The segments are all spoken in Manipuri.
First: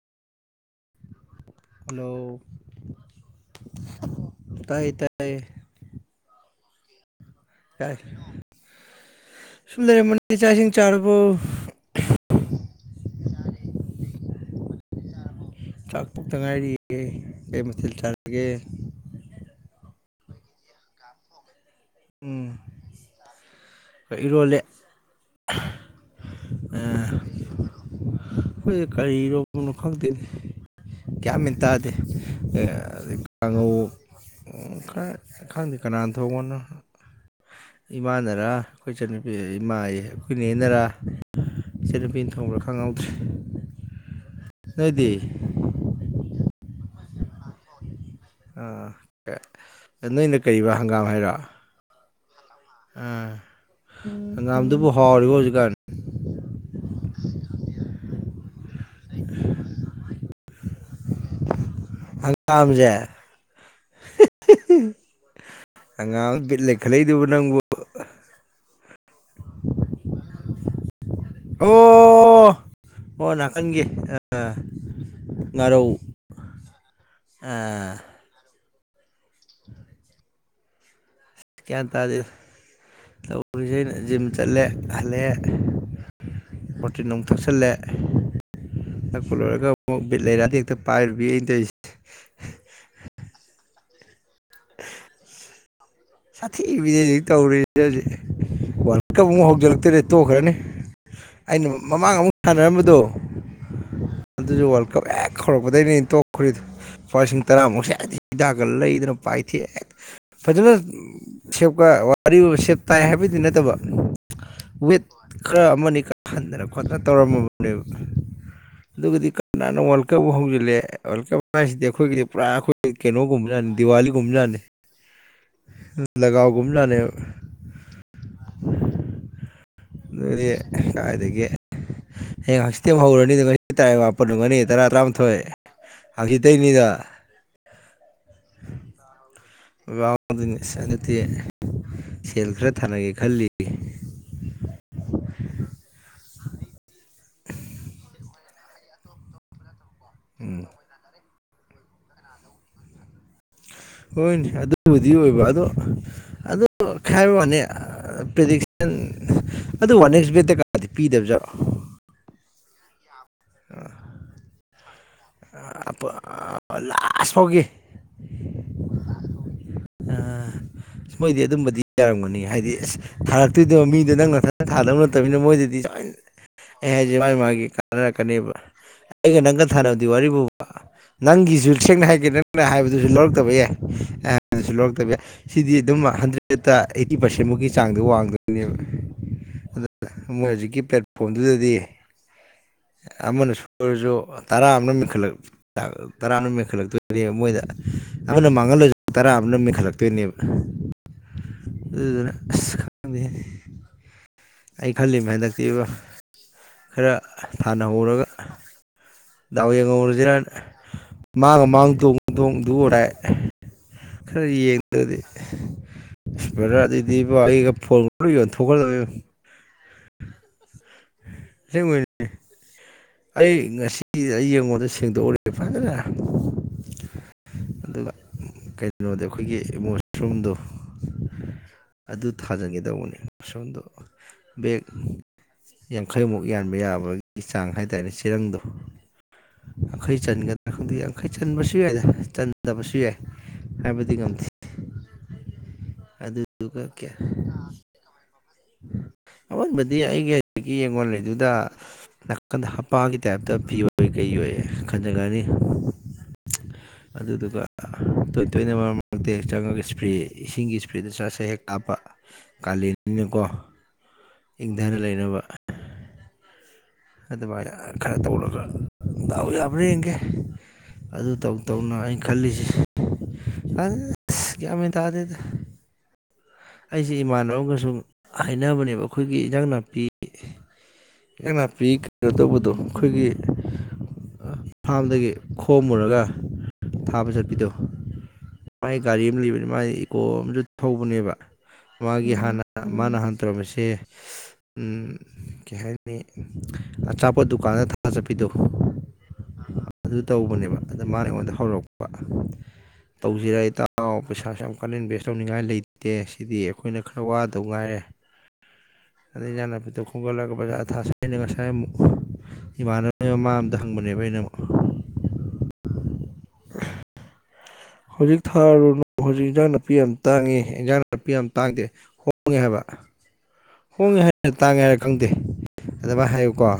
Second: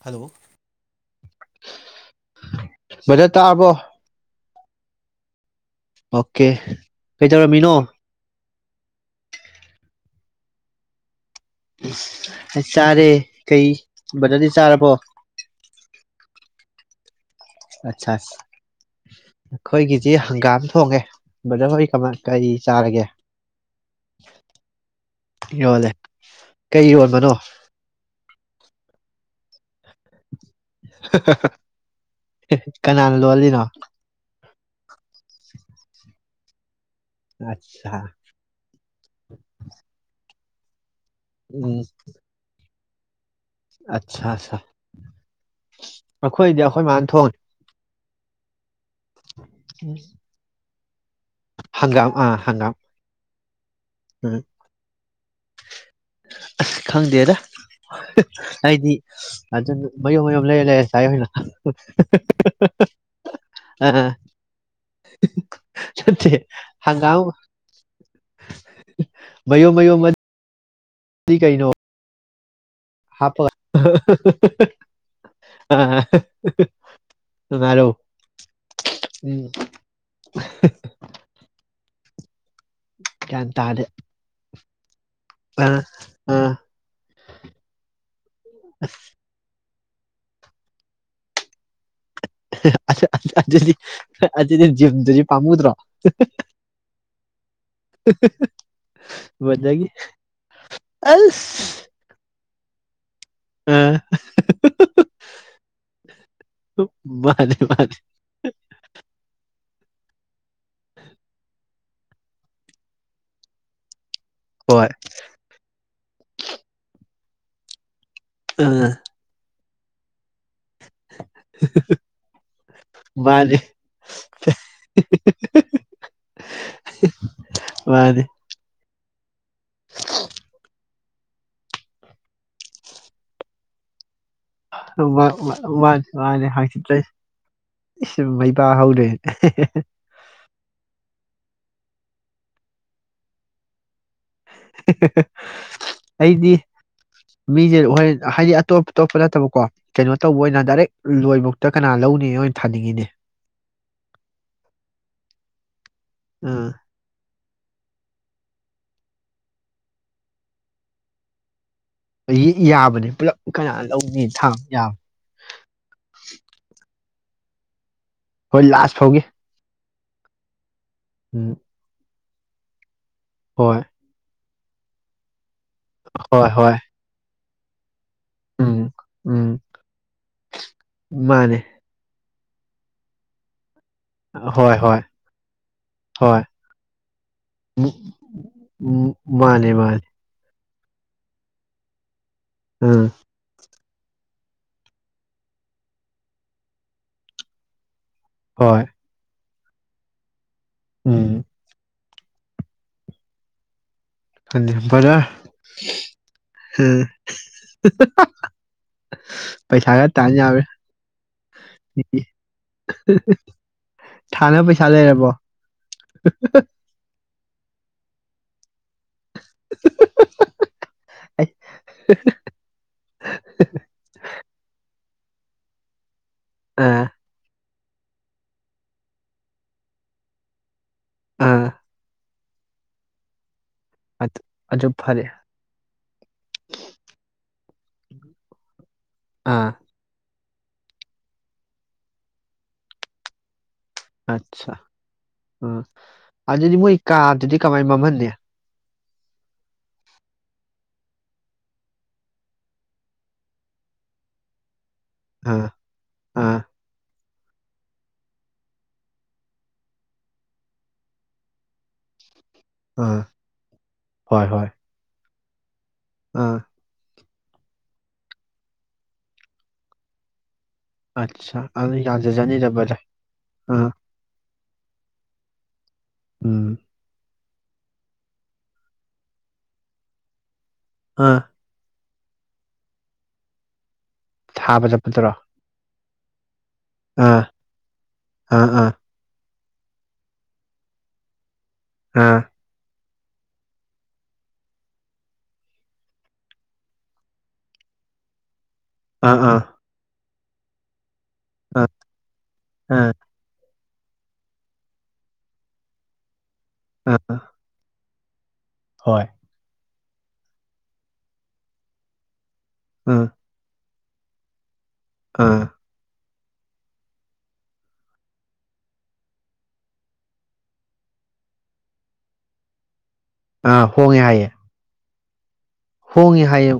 ꯍꯜꯂꯣ ꯍꯜꯂꯣ ꯃꯖꯦ ꯇꯥꯕꯣ ꯇ꯭ꯂꯦ ꯑꯣꯀꯦ ꯀꯩꯗꯧꯔꯝꯃꯤꯅꯣ ꯁꯨꯨꯝꯗꯔꯦ ꯃ ꯆꯥꯁꯤꯡ ꯆꯥꯔꯔꯕ ꯑꯁ ꯆꯥꯔꯦ ꯀꯩ ꯕꯖꯔꯗꯤ ꯆꯥꯔꯕꯣ ꯦ ꯑꯆꯥ ꯈꯣꯏꯒ ꯁꯤ ꯍꯪꯒꯥꯝ ꯊꯣꯡꯉꯦ ꯕꯖꯣꯏ ꯀꯃꯥꯏ ꯀꯔꯤ ꯎꯝ ꯆꯥꯔꯒꯦ ꯏꯔꯣꯜꯂꯦ ꯌꯣꯜꯂꯦ ꯀꯩ ꯌꯣꯟꯕꯅꯣ ꯑꯩ ꯀꯔꯤꯔ ꯈꯪꯗꯦꯅꯤ ꯀꯌꯥꯃꯦꯟ ꯇꯥꯗꯦ ꯀꯅꯥꯅ ꯂꯣꯜꯂꯤꯅꯣ ꯀꯥꯡꯉꯧ ꯃꯈꯈ ꯗꯤ ꯀꯅꯥ ꯇꯅ ꯑꯠꯆꯥ ꯏꯃꯥꯟꯅꯔꯥ ꯑꯩꯈꯣꯏ ꯏꯆꯟꯅꯨꯄꯤ ꯏꯃꯥ ꯑꯩꯈꯣꯏꯅꯦꯅꯔꯥ ꯎꯝ ꯁꯔ ꯄꯟ ꯊꯣꯡ꯭ꯔ ꯐꯉꯥꯎ ꯑꯠꯆꯥ ꯑꯠꯆꯥ ꯑꯗꯨꯗꯤ ꯑꯩꯈꯣꯏꯗꯤ ꯑꯩꯈꯣꯏ ꯃꯥꯅ ꯊꯣꯡꯅꯤ ꯑꯥ ꯑꯗꯨ ꯏꯅ ꯀꯔꯤꯕ ꯍꯪꯒꯥꯝ ꯍꯥꯏꯩꯔ ꯒꯝꯥ ꯑꯝ ꯍꯡꯒꯥꯝꯗꯨꯕꯨ ꯍꯥꯎꯔꯤꯕꯣ ꯍꯧꯖꯤꯀꯟ ꯑꯁ ꯈꯪꯗꯦꯗ ꯑꯩꯗꯤ ꯑꯗꯨꯅ ꯃꯌꯨꯝ ꯃꯌꯨꯝ ꯂꯩꯔ ꯂꯩꯔꯦ ꯉꯁꯥꯏ ꯑꯣꯏꯅ ꯍꯪꯒꯥꯝꯁꯦ ꯑ ꯅꯠꯇꯦ ꯍꯪꯒꯥꯝ ꯠ ꯂꯩꯈꯠꯂꯛꯏꯗꯨꯕ ꯅꯪꯕꯨ ꯃꯌꯣ ꯃꯌꯣ ꯃ ꯑꯣ ꯑꯣ ꯍꯥꯄ ꯅꯥꯀꯟꯒꯤ ꯉꯥꯔꯧ ꯑꯔꯣ ꯑꯥ ꯎꯝ [inaudible] ꯀ꯭ꯌꯥ ꯇꯥꯖꯦꯜ ꯒ꯭ꯌꯥꯟ ꯇꯧꯔꯤꯁꯦ ꯇꯥꯗꯦ ꯑꯩꯅ ꯖꯤꯝ ꯆꯠꯂꯦ ꯍꯜꯂꯛꯑꯦ ꯑ ꯑ ꯄꯣꯔꯇꯤꯟ ꯅꯨꯡꯛ ꯊꯛꯆꯜꯂꯦ ꯊꯛꯄ ꯂꯣꯏꯔꯒ ꯕꯤꯠ ꯂꯩꯔꯥꯗꯤ ꯍꯦꯛꯇ ꯄꯥꯏꯔꯨꯕꯤ ꯑꯩꯅ ꯇꯧꯁꯦ [inaudible] ꯑꯗꯨꯗꯤꯖꯤꯗꯨꯗꯤ ꯄꯥꯝꯃꯨꯗ꯭ꯔꯣ ꯁꯥꯊꯤꯕꯤꯅꯦ ꯍꯧꯖꯤꯛ ꯇꯧꯔꯤꯁꯦ ꯍꯧꯖꯤꯛ ꯋꯥꯔꯜ ꯀꯞ ꯑꯃꯨꯛ ꯃꯖꯒꯤ ꯍꯧꯖꯤꯜꯂꯛꯇꯣꯏꯅꯦ ꯇꯣꯛꯈ꯭ꯔꯅꯤ ꯑ ꯑꯩꯅ ꯃꯃꯥꯡ ꯑꯃꯨꯛ ꯁꯥꯟꯅꯔꯝꯕꯗꯣ ꯑꯗꯨꯁꯨ ꯋꯥꯔꯜ ꯀꯞ ꯍꯦꯛ ꯍꯧꯥꯎꯔꯛꯄꯗꯒꯤꯅꯦ ꯇꯣꯛꯈ꯭ꯔꯦꯗ ꯂꯨꯄꯥ ꯂꯤꯁꯤꯡ ꯃꯥꯅꯦ ꯇꯔꯥꯃꯨꯛꯁꯦ ꯃꯥꯅꯦ ꯌꯥꯝꯦꯗꯤ ꯍꯤꯗꯥꯛꯀ ꯂꯩꯗꯅ ꯄꯥꯏꯊꯤ ꯐꯖꯅ ꯁꯦꯞꯀ ꯋꯥꯔꯤ ꯁꯦꯞ ꯇꯥꯏ ꯍꯥꯏꯕꯗꯤ ꯅꯠꯇꯕ ꯍꯣꯏ ꯋꯤꯠ ꯃꯠ ꯀ꯭ꯔ ꯑꯃꯅꯤ ꯀ ꯑꯟꯗ꯭ꯔ ꯈꯠꯇ ꯇꯧꯔꯝꯣꯕꯨꯟꯗꯦꯕ ꯑ ꯑꯗꯨꯒꯒꯗꯤ ꯅꯪ ꯋꯥꯜ ꯀꯕꯨ ꯍꯧꯪꯒꯂꯦ ꯋꯥꯔꯜ ꯀꯞ ꯍꯥꯏꯁꯤꯗꯤ ꯑꯩꯈꯣꯏꯒꯤꯗꯤ ꯄꯨꯔꯥ ꯑꯩꯈꯣꯏ ꯃꯥꯅꯦ ꯀꯩꯅꯣꯒꯨꯝꯕ ꯗꯤꯋꯥꯂꯤ ꯨꯃꯖꯅꯦ ꯂꯒꯋ ꯨꯃꯖꯅꯦ ꯃꯥꯅꯦ ꯑꯗꯨꯗꯤ ꯀꯗꯥꯥꯏꯗꯒꯤ ꯍꯌꯦꯡ ꯍꯪꯆꯤꯛꯇꯤ ꯑꯃ ꯍꯧꯔꯅꯤꯗ ꯉꯁꯤ ꯇꯔꯥꯏ ꯋꯥꯄ ꯄꯟꯒꯅꯤ ꯇꯔꯥ ꯇꯔꯥꯃꯥꯊꯣꯏ ꯃꯥꯅꯦ ꯃꯥꯅꯦ ꯍꯪꯆꯤꯇꯩꯅꯤꯗ ꯍꯥꯡꯆꯤꯠ ꯏꯁ ꯃꯩꯕ ꯍꯧꯔꯦ ꯅꯤꯁ ꯁꯦꯜ ꯈꯔ ꯊꯥꯅꯒꯦ ꯈꯜꯂꯤ ꯑꯩꯗꯤ ꯃꯤꯦ ꯍꯥꯏ ꯇꯣꯞ ꯇꯣꯞꯄ ꯅꯠꯇꯕ ꯀꯣ ꯀꯩꯅꯣ ꯇꯧꯕ ꯑꯣꯏꯅ ꯎꯝ ꯗꯥꯏꯔꯦꯛ ꯂꯣꯏꯕ ꯀꯅꯥ ꯂꯧꯅꯤꯣꯏ ꯑꯣꯏꯅ ꯊꯥꯅꯤꯡꯉꯤꯅꯦ ꯍꯣꯏꯅꯦ ꯑꯗꯨꯕꯨꯗꯤ ꯑꯣꯏꯕ ꯑꯗꯣ ꯑꯗꯨ ꯈꯥꯏꯕ ꯋꯥꯅꯤ ꯄ꯭ꯔꯔꯤꯗꯤꯛꯁꯟ ꯑꯗꯨ ꯋꯥꯟ ꯑꯦꯛꯁ ꯕꯦꯠꯇ ꯀꯥꯗꯤ ꯄꯤꯗꯕꯖꯠꯔꯣ ꯌꯥꯕꯅꯦ ꯄꯨꯂꯞ ꯀꯅꯥ ꯂꯧꯅꯤ ꯊ ꯌꯥꯕ ꯂꯥꯁ ꯐꯥꯎꯒꯤ ꯍꯣꯏ ꯂꯥꯁ ꯍꯒ ꯑ ꯃꯣꯏꯗꯤ ꯑꯗꯨꯝꯕꯗꯤ ꯌꯥꯔꯝꯒꯅꯤ ꯍꯥꯏꯗꯤ ꯑ ꯍꯣꯏ ꯊꯥꯔꯛꯇꯣꯏꯗꯕ ꯃꯤꯗꯣ ꯅꯪꯅ ꯊꯥꯗꯕ ꯅꯠꯇꯅꯤꯅ ꯃꯣꯏꯗꯤ ꯍꯣꯏ ꯍꯣꯏ ꯃꯥꯒꯤꯦ ꯊꯅꯔꯛꯀꯅꯦꯕ ꯎꯝ ꯑꯩꯒ ꯎꯝ ꯅꯪꯒ ꯊꯥꯅꯕꯗꯤ ꯋꯥꯔꯤꯔꯤꯕ ꯐꯥꯎꯕ ꯃꯥꯅꯦ ꯅꯪꯒꯤꯁꯨ ꯁꯦꯡꯅ ꯍꯥꯏꯒꯦꯗ ꯍꯥꯏꯕꯗꯨꯁꯨ ꯂꯧꯔꯛꯇꯕ ꯌꯥꯏ ꯍꯣꯏ ꯍꯣꯏ ꯂꯧꯔꯛꯇꯕ ꯌꯥ ꯁꯤꯗꯤ ꯑꯗꯨꯝ ꯍꯣꯏ ꯍꯟꯗ꯭ꯔꯦꯠꯇ ꯑꯩꯠꯇꯤ ꯄꯥꯔꯁꯦꯟꯃꯨꯛꯀꯤ ꯎꯝ ꯆꯥꯡꯗ ꯋꯥꯡꯗꯣꯏꯅꯦꯕ ꯎꯝ ꯃꯥꯅꯦ ꯑꯗꯨ ꯃꯥꯅꯦ ꯃꯣꯏ ꯍꯧꯖꯤꯛꯀꯤ ꯄ꯭ꯂꯦꯠꯐꯣꯝꯗꯨꯗꯗꯤ ꯎꯝ ꯑꯣꯏꯔꯁꯨ ꯇꯔꯥ ꯑꯃꯅꯦꯟꯈꯠꯂ ꯇꯔꯥ ꯃꯦꯟꯈꯠꯂꯛꯇꯣꯏ ꯃꯣꯏꯗ ꯑꯅ ꯍꯣꯏ ꯃꯥꯡꯉꯂ ꯇꯔꯅ ꯈꯜꯂꯛꯇꯣꯏꯅꯦꯕ ꯎꯝ ꯑꯗꯨꯅ ꯁꯤ ꯈꯪꯗꯦ ꯍꯥꯏ ꯑ ꯐꯔ ꯊꯥꯟꯅꯍꯧꯔꯒ ꯗꯥꯎ ꯄꯩꯁꯥꯒ ꯇꯥꯟ ꯌꯦꯡꯍꯧꯔꯁꯤꯅ ꯌꯥꯕ꯭ꯔꯥ ꯃꯥꯡ ꯃꯥꯡ ꯇꯣꯡ ꯇꯣꯡꯗꯨ ꯑꯣꯏꯔꯥꯏ ꯈꯔ ꯊꯥꯅ ꯄꯩꯁꯥ ꯌꯦꯡꯗ꯭ꯔꯗꯤ ꯂꯩꯔꯕꯣ ꯏꯁꯄ ꯑꯗꯨꯗꯤ ꯕ ꯑꯩꯒ ꯑꯣ ꯊꯧꯈꯥꯖꯦ [inaudible] ꯑꯩ ꯉꯁꯤ ꯌꯦꯡꯉꯗ ꯇꯁꯤꯡꯗꯣ ꯑꯣꯔ ꯐꯖꯔꯦ ꯑ ꯑꯗꯨꯒ ꯀꯩꯅꯣꯗꯤ ꯑꯩꯈꯣꯏꯒꯤ ꯏꯃꯣꯁꯔꯨꯝꯗꯣ ꯑꯥ ꯑꯗꯨ ꯊꯥꯖꯟꯒꯦꯗꯧꯕꯅꯦ ꯁꯣꯣꯟꯗꯣ ꯑ ꯑꯖꯣ ꯐꯔꯦ ꯌꯥꯡꯈꯩꯃꯨꯛ ꯌꯥꯟꯕ ꯌꯥꯕꯒꯤ ꯆꯥꯡ ꯍꯥꯏꯇꯥꯔꯦꯅꯦ ꯆꯦꯔꯪꯗꯣ ꯑꯥ ꯑꯈꯣꯏ ꯆꯅꯤꯡꯒ ꯈꯪꯗꯦ ꯌꯥꯡꯈꯩ ꯆꯟꯕꯁꯨ ꯌꯥꯏꯗ ꯆꯟꯗꯕꯁꯨ ꯌꯥꯏ ꯍꯥꯏꯕꯗꯤ ꯉꯝꯗꯦ ꯑꯠꯆꯥ ꯎ ꯑꯗꯨꯗꯤ ꯑꯗꯨꯗꯨꯒ ꯃꯣꯏ ꯀꯌꯥ ꯀꯥꯗꯨꯗꯤ ꯀꯃꯥꯏꯅ ꯃꯝꯍꯟꯦ ꯑꯑꯣꯟꯕꯗꯤ ꯑꯩꯒꯤ ꯍꯧꯖꯤꯛꯀꯤ ꯌꯦꯡꯉꯣꯜꯂꯤꯗꯨꯗ ꯅꯥꯀꯟꯗ ꯍꯞꯄꯥꯒꯤ ꯇꯥꯏꯞꯇ ꯐꯤꯣꯏ ꯀꯩ ꯑꯣꯏꯌꯦ ꯈꯖꯒꯔꯤ ꯑꯥ ꯑꯥ ꯑꯗꯨꯗꯨꯒ ꯇꯣꯏ ꯇꯣꯏꯅ ꯃꯔꯝ ꯃꯔꯛꯇꯦꯦꯛ ꯆꯪꯉꯒ ꯏꯁꯄ꯭ꯔꯦ ꯏꯁꯤꯡꯒꯤ ꯏꯁꯄ꯭ꯔꯦꯗ ꯆꯥꯛꯁ ꯍꯦꯛ ꯀꯥꯞꯄ ꯀꯥꯜꯂꯤ ꯑꯥ ꯍꯣꯏ ꯍꯣꯏ ꯏꯪꯊꯅ ꯂꯩꯅꯕ ꯑꯥ ꯑꯗꯨꯕꯥ ꯈꯔ ꯇꯧꯔꯒ ꯗꯥꯎ ꯌꯥꯕ꯭ꯔꯥ ꯌꯦꯡꯒꯦ ꯑꯗꯨ ꯇꯧ ꯑꯠꯆꯥ ꯇꯧꯅ ꯑꯗꯨ ꯑꯩꯅ ꯈꯜꯂꯤꯁꯦ ꯌꯥꯖꯖꯅꯤꯗꯔꯕꯗ ꯑꯥ ꯃꯤ ꯇꯥꯗꯦꯗ ꯎꯝ ꯑꯩꯁꯦ ꯏꯃꯥꯟ ꯑꯃꯁꯨꯡ ꯍꯥꯏꯅꯕꯅꯦꯕ ꯑꯩꯈꯣꯏꯒꯤ ꯏꯟꯖꯥꯡ ꯅꯥꯄꯤ ꯑꯥ ꯏꯖꯥꯡꯅꯄꯤ ꯀꯩꯅꯣ ꯇꯧꯕꯗꯣ ꯑꯩꯈꯣꯏꯒꯤ ꯊꯥꯕ ꯐꯥꯝꯗꯒꯤ ꯆꯠꯄꯗꯨꯔꯣ ꯈꯣꯝꯃꯨꯔꯒ ꯊꯥꯕ ꯑꯥ ꯆꯠꯄꯤꯗꯣ ꯑꯥ ꯑꯥ ꯃꯥꯥꯏ ꯒꯥꯔꯤ ꯑꯃ ꯂꯩꯕꯅꯤ ꯃꯥꯥꯏ ꯏꯀꯣ ꯑꯃꯁꯨ ꯊꯧꯕꯅꯦꯕ ꯃꯥꯒꯤ ꯍꯟꯅ ꯃꯥꯅ ꯍꯥꯟꯅ ꯇꯧꯔꯝꯃꯤꯁꯦ ꯀꯩ ꯍꯥꯏꯅꯤ ꯑꯆꯥꯄꯣꯠ ꯗꯨꯀꯥꯟꯗ ꯊꯥꯖꯠꯄꯤꯗꯣ ꯑꯥ ꯑꯥ ꯑꯗꯨ ꯇꯧꯕꯅꯦꯕ ꯑꯗ ꯃꯥꯅ ꯑꯩꯉꯣꯟꯗ ꯍꯧꯔꯛꯄ ꯑꯥ ꯇꯧꯁꯤꯔ ꯍꯥꯏꯇꯥ ꯑꯥꯎ ꯄꯩꯁꯥꯁꯨꯦ ꯌꯥꯝ ꯀꯟꯅ ꯏꯟꯚꯦꯁ ꯇꯧꯅꯤꯡꯉꯥꯏ ꯂꯩꯇꯦ ꯁꯤꯗꯤ ꯑꯩꯈꯣꯏꯅ ꯑꯥ ꯑꯥ ꯈꯔ ꯎꯝ ꯋꯥꯗꯧ ꯉꯥꯏꯔꯦ ꯍꯣꯏ ꯑ ꯌꯥꯅꯦꯗ ꯐꯒꯣꯂꯒ ꯕꯖꯥ ꯊꯥ ꯉꯁꯥꯏ ꯎꯝ ꯏꯃꯥꯟꯅꯔꯅꯦ ꯃꯃ ꯑꯝꯗ ꯍꯪꯕꯅꯦꯕꯩꯅ ꯑꯥ [inaudible] ꯍꯧꯖꯤꯛ ꯊꯥꯔꯨꯅꯨ ꯍꯧꯖꯤꯛ ꯏꯟꯖꯥꯡ ꯅꯥꯄꯤ ꯌꯥꯝ ꯇꯥꯡꯉꯤ ꯏꯟꯖꯥꯡ ꯅꯥꯄꯤ ꯌꯥꯝ ꯇꯥꯡꯗꯦ ꯍꯣꯡꯉꯦ ꯍꯥꯏꯕ ꯑꯥ ꯍꯣꯡꯉꯦ ꯍꯣꯏ ꯍ ꯍꯥꯏꯌꯦ ꯇꯥꯡꯉꯦ ꯈꯪꯗꯦ ꯑꯗꯨꯃꯥꯏꯅ ꯍꯣꯡꯉꯦ ꯍꯥꯏꯌꯨꯀꯣ ꯍꯥꯏꯌꯦ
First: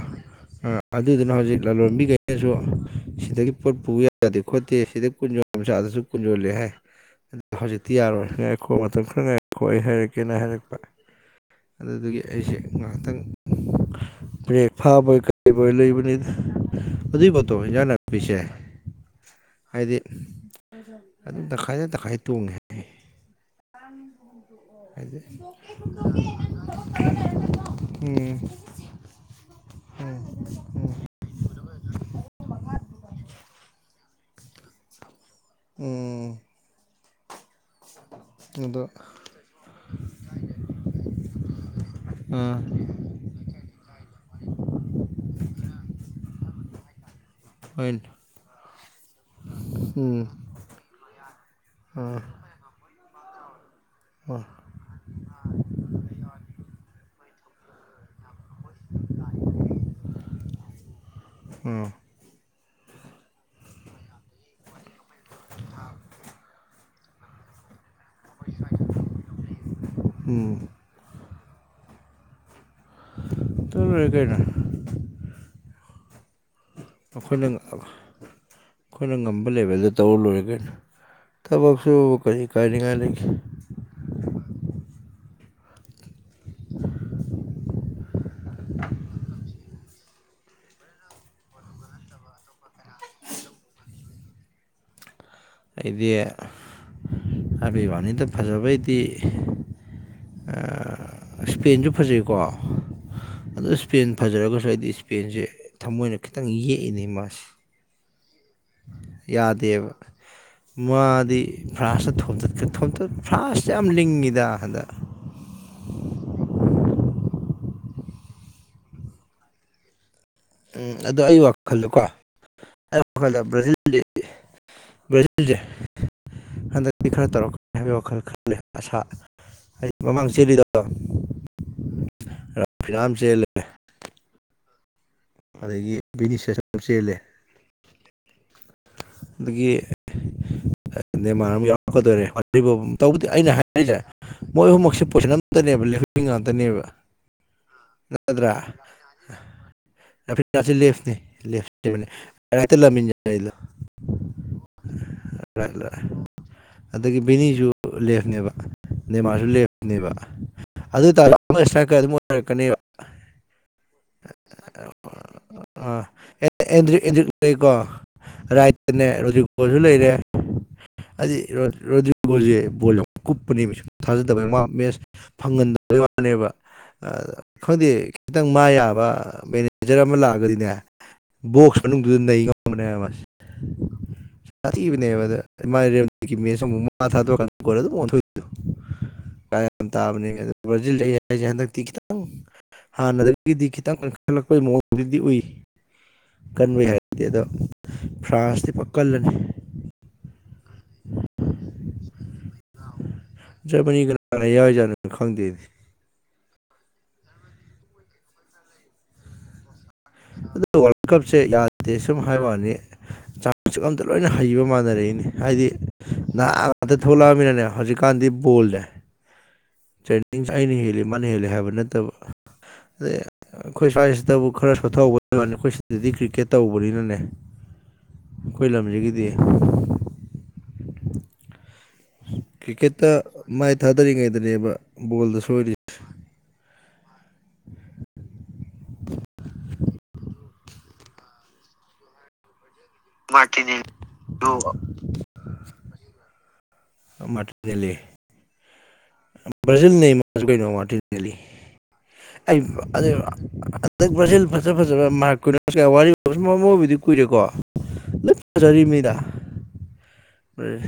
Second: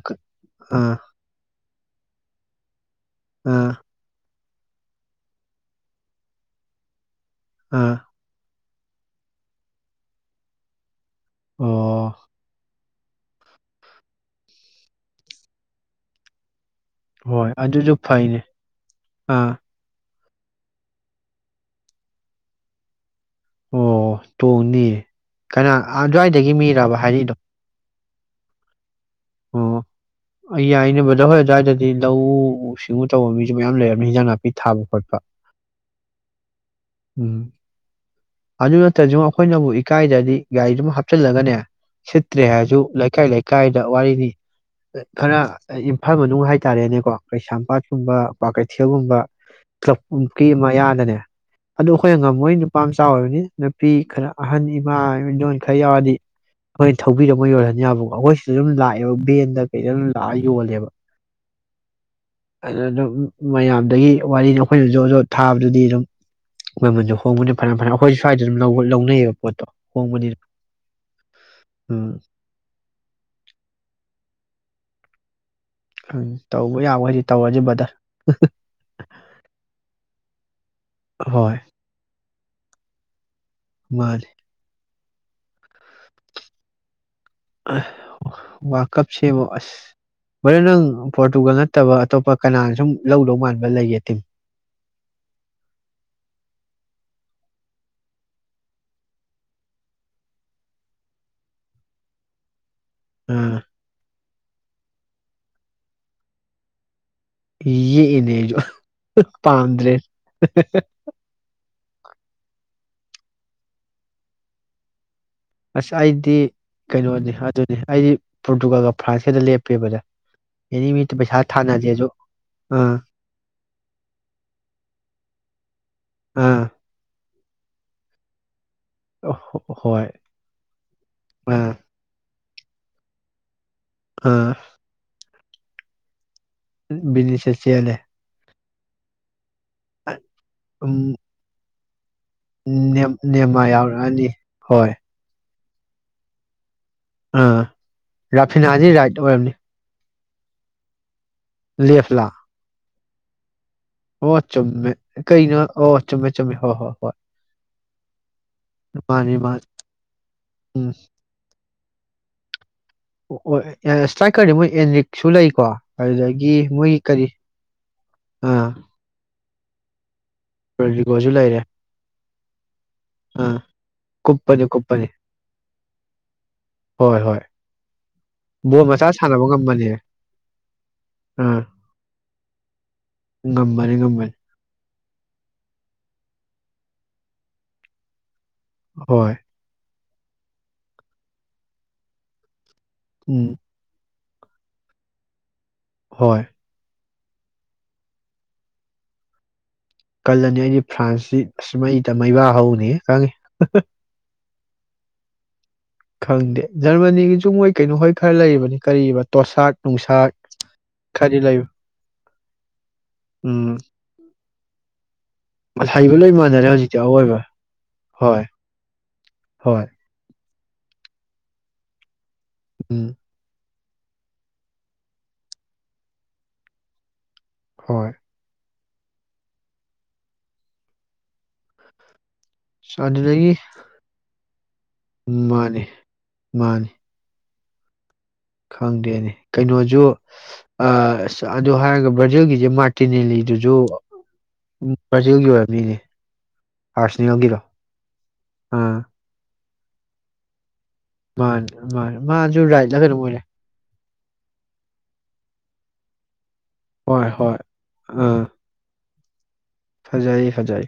ꯑꯥ ꯑꯗꯨꯗꯨꯅ ꯍꯧꯖꯤꯛ ꯂꯂꯣꯟꯕꯤꯈꯩꯅꯁꯨ ꯁꯤꯗꯒꯤ ꯑꯥ ꯄꯣꯠꯄꯨ ꯌꯥꯏ ꯌꯥꯗꯦ ꯈꯣꯠꯇꯦ ꯁꯤꯗ ꯀꯨꯖꯣꯝ ꯆꯗꯁꯨ ꯀꯨꯖꯣꯜꯂꯦꯍꯦ ꯑꯥ ꯍꯧꯖꯤꯛꯗꯤꯌꫭꯔ ꯈꫭꯟꯒ ꯀꯟꯊꯠꯅꯔꯦ ꯑꯩ ꯍꯥꯏꯔꯛꯀꯦꯅ ꯍꯥꯏꯔꯛꯄ ꯑꯣ ꯑꯗꯨꯗꯨꯒꯤ ꯑꯩꯁꯦ ꯉꯍꯥꯛꯇꯪ ꯕ꯭ꯔꯦꯛ ꯐꯥꯕꯣꯏ ꯀꯩꯔꯤꯕꯣꯏ ꯂꯩꯕꯅꯤꯗ ꯑꯗꯨꯒꯤ ꯍꯣꯏ ꯄꯣꯠꯇꯣ ꯏꯟꯖꯥꯡ ꯑꯗꯨꯁꯨ ꯅꯥꯄꯤꯁꯦ ꯐꯩꯅꯦ ꯑꯥ ꯑꯗꯨ ꯇꯈꯥꯏꯗꯦ ꯇꯈꯥꯏ ꯇꯣꯡꯉꯦ ꯑꯣ ꯇꯣꯡꯅꯤꯌꯦ ꯍꯥꯏꯗꯤ ꯀꯅꯥ ꯑꯗꯨꯋꯥꯏꯗꯒꯤ ꯃꯤꯔꯕ ꯍꯥꯏꯔꯛꯏꯗꯣ ꯎꯝ ꯑꯣ ꯑꯩ ꯌꯥꯏꯅꯕꯗ ꯍꯣꯏ ꯑꯗꯨꯋꯥꯏꯗꯗꯤ ꯂꯧꯎ ꯁꯤꯡꯎ ꯇꯧꯕ ꯃꯤꯁꯨ ꯃꯌꯥꯝ ꯂꯩꯔꯝꯅꯤ ꯍꯟꯖꯥꯟꯅꯥ ꯄꯤ ꯊꯥꯕ ꯈꯣꯠꯄ ꯎꯝ ꯎꯝ ꯎꯝ ꯑꯗꯨ ꯑꯗꯣ ꯅꯠꯇꯁꯨ ꯑꯩꯈꯣꯏꯅꯕꯨ ꯏꯀꯥꯏꯗꯗꯤ ꯒꯥꯔꯤꯗꯨꯃ ꯍꯥꯞꯆꯤꯜꯂꯒꯅꯦ ꯁꯤꯠꯇ꯭ꯔꯦ ꯑꯥ ꯍꯥꯏꯔꯁꯨ ꯂꯩꯀꯥꯏ ꯂꯩꯀꯥꯏꯗ ꯋꯥꯔꯤꯅꯤ ꯈꯔ ꯏꯝꯐꯥꯜ ꯃꯅꯨꯡ ꯍꯥꯏꯇꯥꯔꯦꯅꯦꯀꯣ ꯀꯩꯁꯥꯝꯄꯥꯠ ꯍꯣꯏꯅꯦ ꯀꯨꯝꯕꯩ ꯊꯤꯒꯨꯝꯕ ꯎꯝ ꯀ꯭ꯂꯕꯃꯨꯛꯀꯤ ꯃꯌꯥꯗꯅꯦ ꯑꯗꯨ ꯑꯩꯈꯣꯏꯅ ꯑꯥ ꯉꯝꯃꯣꯏ ꯅꯨꯄꯥ ꯃꯆꯥ ꯑꯣꯏꯕꯅꯤ ꯅꯨꯄꯤ ꯈꯔ ꯑꯥ ꯑꯍꯟ ꯏꯃꯥ ꯏꯗꯣꯟ ꯈꯔ ꯌꯥꯎꯔꯗꯤ ꯑꯩꯈꯣꯏꯅ ꯄꯕꯤꯔꯝꯃ ꯌꯥꯔꯦꯅꯤꯕꯕꯨ ꯑꯩꯈꯣꯏ ꯑꯗꯨꯝ ꯂꯥꯛꯑꯦꯕ ꯕꯦꯟꯗ ꯀꯩꯗ ꯑꯗꯨꯝ ꯂꯥꯛꯑ ꯌꯣꯜꯂꯦꯕ ꯎꯝ ꯑꯗꯨ ꯑꯗꯨꯝ ꯃꯌꯥꯝꯗꯒꯤ ꯋꯥꯔꯤꯅꯤ ꯑꯩꯈꯣꯏꯅ ꯖꯣꯖ ꯊꯥꯕꯗꯨꯗꯤ ꯑꯗꯨꯝ ꯃꯃꯜꯁꯨ ꯍꯣꯡꯕꯗꯤ ꯐꯅ ꯐꯅ ꯑꯩꯈꯣꯏ ꯁ꯭ꯋꯥꯏꯗ ꯑꯗꯨꯝ ꯂꯧꯅꯩꯌꯦꯕ ꯄꯣꯠꯇꯣ ꯍꯣꯡꯕꯅꯤꯅ ꯎꯝ ꯎꯝ ꯇ ꯀꯅ ꯎꯝ ꯇꯧꯕ ꯌꯥꯕꯈꯩꯗꯤ ꯑꯈꫭꯏꯅ ꯇꯧꯔꯁꯤ ꯕ꯭ꯔꯗꯔ ꯑꯩꯈꯣꯏꯅ ꯉꯝꯕ ꯂꯦꯕꯦꯜꯗ ꯇꯧꯔ ꯂꯣꯏꯔꯒꯦ ꯍꯣꯏ ꯊꯕꯛ ꯁꯨ ꯀꯔꯤ ꯀꯥꯏꯔꯤꯉꯥꯏꯗꯒꯤ ꯃꯥꯜ ꯋꯥꯔꯜ ꯀꯞ ꯁꯦꯝꯃꯣ ꯑꯁ ꯃꯔꯗꯤ ꯅꯪ ꯄꯣꯔꯇꯨꯒꯜ ꯅꯠꯇꯕ ꯑꯇꯣꯞꯄ ꯀꯅꯥꯅ ꯁꯨꯝ ꯂꯧꯗꯧ ꯃꯥꯟꯕ ꯂꯩꯒꯦ ꯇꯤꯝ ꯑꯩꯗꯤ ꯍꯥꯏꯄꯤꯕꯥꯅꯤꯗ ꯐꯖꯕꯩꯗꯤ ꯏꯁꯄꯦꯟꯁꯨ ꯐꯖꯩꯀꯣ ꯑꯥ ꯑꯗ ꯏꯁꯄꯦꯟ ꯐꯖꯔꯒꯁꯨ ꯑꯩꯗꯤ ꯏꯁꯄꯦꯟꯁꯦ ꯊꯃꯣꯏꯅ ꯈꯤꯇꯪ ꯌꯦꯛꯏꯅꯦ ꯃꯥꯁꯦ ꯌꯦ ꯏꯃꯦꯖ ꯌꯥꯗꯦꯕ ꯃꯥꯗꯤ ꯐ꯭ꯔꯥꯁ ꯊꯣꯇꯠ ꯊꯣꯝꯇꯠ ꯐꯥꯁ ꯌꯥꯝ ꯂꯤꯡꯉꯤꯗ ꯍꯗ ꯑꯁ ꯑꯩꯗꯤ ꯀꯩꯅꯣꯅꯤ ꯑꯗꯨꯅꯤ ꯑꯩꯗꯤ ꯄꯣꯔꯇꯨꯒꯥꯜꯒ ꯐ꯭ꯔꯥꯟꯁꯀꯗ ꯂꯦꯞꯄꯦꯕꯗ ꯎꯝ ꯑꯗꯣ ꯑꯩ ꯋꯥꯈꯜꯗꯣꯀꯣ ꯑꯥ ꯑꯩ ꯋꯥꯈꯜꯗ ꯕ꯭ꯔꯥꯖꯤꯜꯗꯤ ꯕ꯭ꯔꯥꯖꯤꯜꯁꯦ ꯑꯥ ꯍꯟꯗꯛꯇꯤ ꯈꯔ ꯇꯧꯔꯛꯀ ꯍꯥꯏ ꯋꯥꯈꯜ ꯈꯂꯦ ꯑꯁꯥ ꯑꯣ ꯑꯩ ꯍꯣꯏ ꯃꯃꯥꯡ ꯆꯦꯜꯂꯤꯗꯣ ꯑꯥ ꯌꯥꯝ ꯆꯂꯦ ꯑꯥ ꯑꯗꯒꯤ ꯕꯤꯅꯤꯁ ꯃꯤꯅꯤꯁꯦ ꯆꯦꯜꯂꯦ ꯑꯗꯒꯤ ꯎꯝ ꯅꯃꯥꯟ ꯌꯥꯎ ꯃꯈꯈꯗꯔꯦ ꯅꯦꯝ ꯇꯧꯕꯨꯗꯤ ꯑꯩꯅ ꯅꯦꯃꯥꯔ ꯍꯥꯏꯔꯤꯁꯦ ꯌꯥꯎꯔꯛꯑꯅꯤ ꯃꯣꯏ ꯍꯣꯏ ꯑꯍꯨꯝꯃꯛꯁꯦ ꯄꯣꯁꯤꯟ ꯉꯥꯛꯇꯅꯦꯕ ꯂꯍꯕꯤ ꯉꯥꯛꯇꯅꯦꯕ ꯑꯥ ꯔꯐꯤꯅꯥꯖꯤ ꯔꯥꯏꯠ ꯑꯣꯏꯝꯅꯤ ꯆꯁꯤ ꯂꯦꯞꯅꯦ ꯂꯦꯐꯂꯥ ꯂꯞꯕꯅꯦꯛꯇꯃꯤ ꯑꯂ [unintelligible] [inaudible] ꯑꯣ ꯆꯨꯝꯃꯦ ꯀꯩꯅꯣ ꯑꯣ ꯆꯨꯝꯃꯦ ꯆꯨꯝꯃꯦ ꯍꯣꯏ ꯍꯣꯏ ꯍꯣꯏ ꯑꯗꯒꯤ ꯕꯤꯅꯤꯁꯨ ꯂꯦꯐꯅꯦꯕ ꯃꯥꯅꯤ ꯅꯦꯃꯔ ꯃꯥꯅꯤ ꯁꯨ ꯂꯞꯄꯅꯦꯕ ꯎꯝ ꯑꯗꯨ ꯇ [unintelligible] [inaudible] ꯀꯅꯤꯕ ꯏꯁꯇ꯭ꯔꯥꯏꯀꯔꯗꯤ ꯃꯣꯏ ꯑꯦꯟꯔꯤꯛꯁꯨ ꯂꯩꯀꯣ ꯑꯥ ꯑꯗꯨꯗꯒꯤ ꯑꯦꯟꯗ꯭ꯔꯤꯛ ꯃꯣꯏꯒꯤ ꯀꯔꯤ ꯑꯦꯟꯗ꯭ꯔꯤꯛ ꯑꯥ ꯀꯣꯏꯁꯨ ꯂꯩꯔꯦ ꯔꯣꯗ꯭ꯔꯤꯒꯣꯁꯨ ꯍꯥꯏꯗꯤ ꯂꯩꯔꯦ ꯔꯣꯗꯤ꯭ꯔꯤꯒꯣꯜꯁꯦ ꯕꯣꯜ ꯌꯥꯝ ꯑꯥ ꯀꯨꯞꯄꯅꯦ ꯃꯤ ꯁꯨꯝ ꯀꯨꯞꯄꯅꯤ ꯊꯥꯖꯗꯕꯅꯤ ꯃꯦꯠꯁ ꯀꯨꯞꯄꯅꯤ ꯐꯪꯍꯟꯗꯕꯩ ꯋꯥꯅꯦꯕ ꯍꯣꯏ ꯍꯣꯏ ꯈꯪꯗꯦ ꯈꯤꯇꯪ ꯃꯥ ꯕꯣꯜ ꯃꯆꯥ ꯌꯥꯕ ꯁꯥꯟꯅꯕ ꯉꯝꯕꯅꯦ ꯃꯦꯅꯦꯖꯔ ꯑꯃ ꯂꯥꯛꯑꯒꯗꯤꯅꯦ ꯑꯥ ꯕꯣꯛꯁ ꯃꯅꯨꯡꯗꯨꯗ ꯅꯩ ꯉꯝꯕꯅꯦ ꯉꯝꯕꯅꯤ ꯉꯝꯕꯅꯤ [unintelligible] [inaudible] ꯍꯣꯏ ꯥꯕꯅꯤ [unintelligible] [inaudible] ꯑꯪ ꯍꯥꯥꯅ ꯗ ꯎꯝ ꯒꯤ ꯗꯤ ꯈꯤ ꯇꯪ ꯁꯜꯂꯛꯄꯒꯤ ꯃꯑꯣꯡꯗꯨꯗꯤ ꯎꯏ ꯍꯣꯏ ꯀꯟꯚ [unintelligible] [inaudible] ꯗꯦꯗ ꯐ꯭ꯔꯥꯟꯁꯇꯤ ꯄꯥꯀꯜꯂꯅꯤ ꯀꯜ ꯂꯅꯤ ꯗꯤ ꯐ꯭ꯔꯥꯟꯁꯁꯤ ꯑꯁꯃꯩ ꯇ ꯃꯩꯕ ꯍꯧꯅꯤ ꯈꯪꯉꯤ ꯖꯔꯃꯅꯤ ꯀꯅꯥꯅ ꯌꯥꯎꯔꯤꯖꯥꯠꯅꯣ ꯈꯪꯗꯦ ꯈꯪꯗꯦ ꯖꯔꯃꯅꯤꯒꯤꯁꯨ ꯃꯣꯏ ꯀꯩꯅꯣ ꯍꯣꯏ ꯈꯔ ꯂꯩꯔꯤꯕꯅꯤ ꯀꯔꯤ ꯇꯣꯁꯥꯛ ꯅꯨꯡꯁꯥꯛ ꯑ ꯋꯥꯔꯜ ꯀꯞꯁꯦ ꯈꯔꯗꯤ ꯂꯩꯕ ꯌꯥꯗꯦ ꯁꯨꯝ ꯍꯥꯏꯕꯅꯤ ꯆ ꯎꯝ ꯑꯇ ꯂꯣꯏꯅ ꯍꯩꯕ ꯃꯥꯟꯅꯔꯛꯏꯅꯤ ꯍꯥꯏꯗꯤ ꯍꯩꯕ ꯂꯣꯏ ꯅꯍꯥꯛ ꯃꯥꯟꯅꯔꯦ ꯉꯥꯛꯇ ꯍꯧꯖꯤꯛꯇꯤ ꯑꯋꯣꯏꯕ ꯊꯣꯛꯂꯛꯑꯃꯤꯅꯅꯦ ꯍꯧꯖꯤꯛꯀꯥꯟꯗꯤ ꯍꯣꯏ ꯕꯣꯜꯅꯦꯦ ꯍꯣꯏ ꯑꯩꯅ ꯍꯦꯜꯂꯤ ꯃꯥꯅ ꯍꯦꯜꯂꯤ ꯍꯥꯏꯕ ꯅꯠꯇꯕ ꯎꯝ ꯑꯗꯩ ꯑꯩꯈꯣꯏ ꯁ꯭ꯋꯥꯏꯁꯤꯗꯕꯨ ꯈꯔ ꯁꯣꯊꯍꯧꯕꯅꯤ ꯑꯩꯈꯣꯏ ꯁꯤꯗꯗꯤ ꯀ꯭ꯔꯤꯛꯀꯦꯠ ꯇꯧꯕꯅꯤꯅꯅꯦ ꯍꯣꯏ ꯑꯩꯈꯣꯏ ꯂꯝꯁꯤꯒꯤꯗꯤ ꯀ꯭ꯔꯤꯀꯦꯠꯇ ꯃꯥꯥꯏ ꯊꯥꯗꯔꯤꯉꯩꯗ ꯑꯗꯨꯅꯦꯕ ꯃꯥꯅꯦ ꯃꯥꯅꯤ ꯑ ꯑ ꯑꯗꯨ ꯍꯥꯏꯔꯒ ꯕ꯭ꯔꯥꯖꯤꯜꯒꯤꯁꯦ ꯃꯥ ꯇꯤꯅꯦꯂꯤꯗꯨꯁꯨ ꯃꯥꯔꯇꯤꯅꯦꯜꯂꯤꯗꯣ ꯕ꯭ꯔꯥꯖꯤꯜꯒꯤ ꯑꯣꯏꯔꯕꯅꯤꯅꯦ ꯃꯥꯇꯔꯖꯂꯤ ꯑꯥ [unintelligible] ꯃꯥꯅꯦ ꯃꯥꯅꯦ ꯃꯥꯁꯨ ꯂꯥꯛꯗ ꯐꯩꯅꯣ ꯃꯣꯏꯔꯦ [unintelligible] ꯑꯨꯝ ꯃ ꯃꯣꯏꯕꯨꯗꯤ ꯍꯣꯏ ꯀꯨꯏꯔꯦꯀꯣ ꯍꯣꯏ ꯂꯞ ꯆꯖꯔꯤꯕ ꯃꯤꯅ ꯐꯖꯥꯏ ꯐꯖꯥꯏ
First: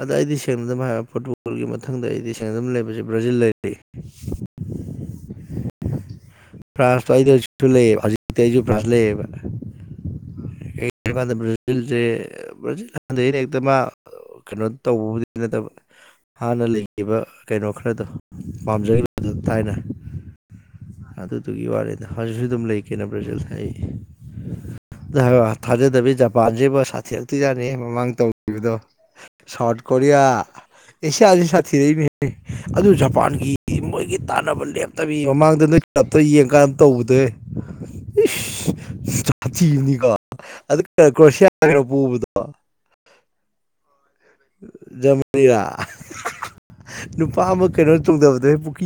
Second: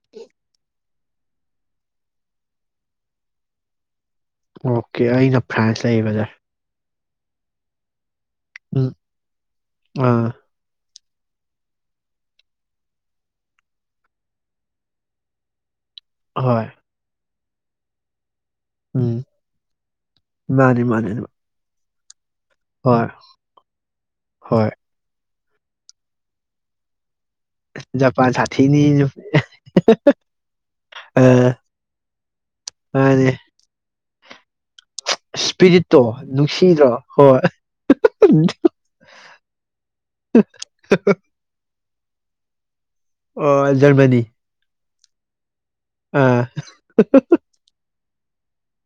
ꯑꯗ ꯑꯩꯗꯤ ꯁꯦꯡꯅ ꯑꯗꯨꯝ ꯐꯨꯠꯕꯣꯜꯒꯤ ꯃꯊꯪꯗ ꯑꯩꯗꯤ ꯁꯦꯡꯅꯗꯨ ꯂꯩꯕꯁꯦ ꯕ꯭ꯔꯥꯖꯤꯜ ꯂꯩꯔꯤ ꯑꯣꯀꯦ ꯑꯩꯅ ꯐ꯭ꯔꯥꯟꯁ ꯂꯩ ꯕꯗꯥꯔ [inaudible] ꯇꯦꯖꯨ ꯑꯩꯖꯨ ꯐ꯭ꯔꯥꯁ ꯂꯩꯌꯦꯕ ꯑꯥ [unintelligible] ꯕ꯭ꯔꯥꯖꯤꯜꯁꯦ ꯕ꯭ꯔꯥꯖꯤꯜ ꯍꯥꯟꯗꯅꯤ ꯑꯦꯗ ꯃꯥ ꯀꯩꯅꯣ ꯇꯧꯕꯕꯨꯗꯤ ꯅꯠꯇꯕ ꯍꯥꯟꯅ ꯍꯣꯏ ꯂꯩꯒꯤꯕ ꯀꯩꯅꯣ ꯈꯔꯗꯣ ꯎꯝ ꯄꯥꯝꯖꯒꯤꯕꯗꫭ ꯊꯥꯏꯅ ꯃꯥꯅꯤ ꯃꯥꯅꯤ ꯑꯗꯨ ꯑꯗꯨꯗꯨꯒꯤ ꯋꯥꯅꯤ ꯍꯧꯖꯤꯛꯁꯨ ꯑꯗꯨꯝ ꯂꯩ ꯀꯩꯅꯣ ꯍꯣꯏ ꯕ꯭ꯔꯥꯖꯤꯜ ꯑꯩ ꯍꯣꯏ [unintelligible] ꯊꯥꯖꯗꯕꯤ ꯖꯥꯄꯟꯖꯦꯕꫭ ꯁꯥꯊꯤ ꯇꯨꯖꯥꯅꯤꯌꯦ ꯃꯃꯥꯡ ꯖꯄꯥꯟ ꯇꯧꯈꯤꯕꯗꯣ ꯁꯥꯊꯤꯅꯤ ꯁꯥꯎꯠ ꯀꯣꯔꯤꯌꯥ ꯑ ꯑꯦꯁꯤꯌꯥꯁꯤ ꯁꯥꯊꯤꯔꯛꯏꯅꯤ ꯑꯗꯨ ꯃꯥꯅꯦ ꯖꯄꯥꯟꯒꯤ ꯃꯣꯏꯒꯤ ꯇꯥꯟꯅꯕ ꯂꯦꯞ ꯇꯕꯤ ꯃꯃꯥꯡꯗ ꯅꯣꯏ ꯏꯁꯄꯤꯔꯤꯠꯇꯣ ꯀꯞꯇ ꯌꯦꯡꯀꯥꯟꯗ ꯅꯨꯡꯁꯤꯗ꯭ꯔꯣ ꯇꯧꯕꯗꫭꯍꯦ ꯍꯣꯏ ꯏꯁ ꯁꯥꯊꯤꯕꯅꯤꯀꯣ ꯑꯗꯨ ꯀ꯭ꯔꯣꯁꯤꯌꯥ ꯄꫭꯕꯗꫭ ꯑꯣ ꯖꯔꯃꯅꯤ ꯖ꯭ꯔꯃꯥꯅꯤꯔ ꯑꯥ [unintelligible] ꯅꯨꯄꯥ ꯑꯃ ꯀꯩꯅꯣ ꯆꫭꯡꯗꯕ [unintelligible]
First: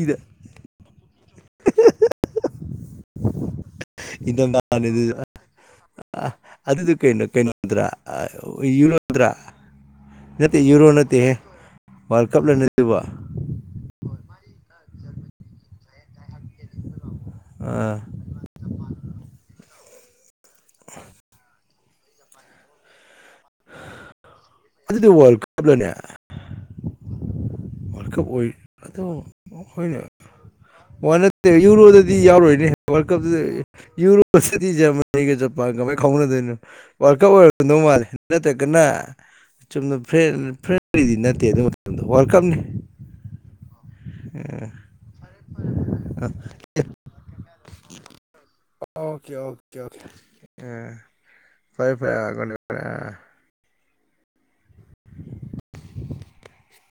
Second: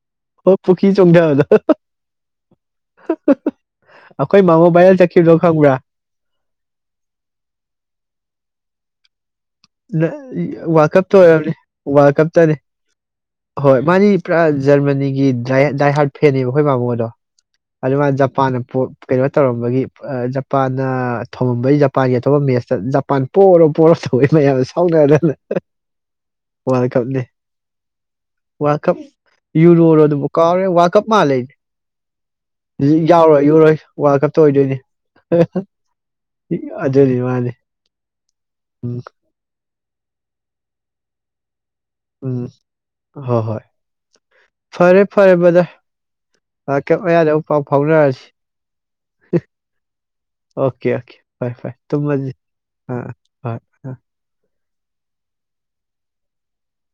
ꯑꯣ ꯄꯨꯈꯤ ꯆꯣꯡꯗꯕ ꯗꫭ [unintelligible] ꯑꯩꯈꯣꯏ ꯏꯪꯗꯝ ꯃꯥꯃꯣ ꯗꯥꯅꯦ ꯚꯥꯏꯔꯦꯜ ꯑꯗꯨꯖꯨ ꯆꯠꯈꯤꯕꯗꯣ ꯈꯪꯕ꯭ꯔꯥ ꯑꯗꯨꯗꫭ ꯀꯩꯅꯣ ꯀꯩꯅꯣꯗ꯭ꯔꯥ ꯌꯨꯔꫭꯗꯔ ꯋꯥꯔ ꯀꯞꯇ ꯑꯣꯏꯔꯝꯅꯤ ꯋꯥꯔꯜ ꯀꯞꯇꯅꯤ ꯀꯞꯂꯅꯦ ꯑꯗꯨꯕꯣ ꯍꯣꯏ ꯃꯥꯅꯤ ꯄꯨꯔꯥ ꯖꯔꯃꯅꯤꯒꯤ ꯗꯥꯏꯍꯥꯠ ꯐꯦꯟꯅꯦꯕ ꯑꯩꯈꯣꯏ ꯃꯥꯝꯃꫭꯗꯣ ꯑꯥ ꯑꯗꯨꯃꯥꯏꯅ ꯖꯄꯥꯟꯗ ꯀꯩꯅꯣ ꯇꯧꯔꯝꯕꯒꯤ ꯖꯄꯥꯟꯅ ꯊꫭꯝꯃꯝꯕꯩ ꯖꯄꯥꯟꯒꯤ ꯑꯇꯣꯞꯄ ꯃꯦꯠꯁꯇ ꯖꯄꯥꯟ ꯄꯣꯛꯔꯣ ꯄꯣꯔꯣ ꯇꯧꯋꯦ ꯃꯌꯥꯝꯅ ꯑꯗꯨꯗꯤ ꯁꯥꯎꯅꯗꯅ ꯋꯥꯔꯜ ꯀꯞꯂꯥꯅꯦ ꯋꯥꯔꯜ ꯀꯞꯅꯦ ꯋꯥꯔꯜ ꯀꯞ ꯑꯣꯏ ꯋꯥꯔꯜ ꯀꯞ ꯑꯗꫭ ꯍꫭꯏꯅ ꯌꯨꯔꯣꯔꯣ ꯑꯗꯨꯕꯨ ꯀꯥꯎꯔꯦ ꯋꯥꯔꯜ ꯀꯞ ꯃꯥꯜꯂꯦ ꯅꯠꯇ ꯌꯨꯔꯣꯗꯗꯤ ꯌꯥꯎꯔꯣꯏꯅꯦ ꯋꯥꯔꯜ ꯀꯞꯇ ꯌꯥꯎꯔꯣꯏ ꯌꯨꯔꯣꯏ ꯋꯥꯔꯜ ꯀꯞꯇ ꯌꯨꯔꯣꯁꯤꯗꯤ ꯑꯣꯏꯗꯣꯏꯅꯤ ꯖꯔꯃꯅꯤꯒ ꯖꯄꯥꯟꯒꯃꯥꯏ ꯈꯥꯎꯅꯗꯣꯏꯅꯣ ꯋꯥꯔꯜ ꯑꯗꯨꯅꯤ ꯀꯞ ꯃꯥꯅꯤ ꯑꯣꯏꯔꯀꯗꯧ ꯃꯥꯜꯂꯦ ꯅꯠꯇ꯭ꯔꯒꯅ ꯎꯝ ꯆꯨꯝꯅ ꯐ꯭ꯔꯦ ꯐ꯭ꯔꯦꯔꯤꯗꯤ ꯅꯠꯇꯦ ꯑꯗꯨꯝ ꯎꯝ ꯍ ꯍꯣꯏ ꯐꯔꯦ ꯐꯔꯦ ꯕꯗ꯭ꯔ ꯋꯥꯔꯜ ꯀꯝ ꯃꯥꯌꯥꯗ ꯑꯃꯨꯛ ꯄꯥꯎ ꯐꯥꯎꯅꯔꯁꯤ ꯑꯣꯀꯦ ꯑꯣꯀꯦ ꯑ ꯑꯣꯀꯦ ꯑꯣꯀꯦ ꯐꯔꯦ ꯐꯥꯔꯦ ꯇꯨꯝꯃꯁꯤ ꯑ ꯒꯨꯠ ꯅꯥꯏꯠ ꯒꯨꯠ ꯅꯥꯏꯠ [unintelligible] [inaudible]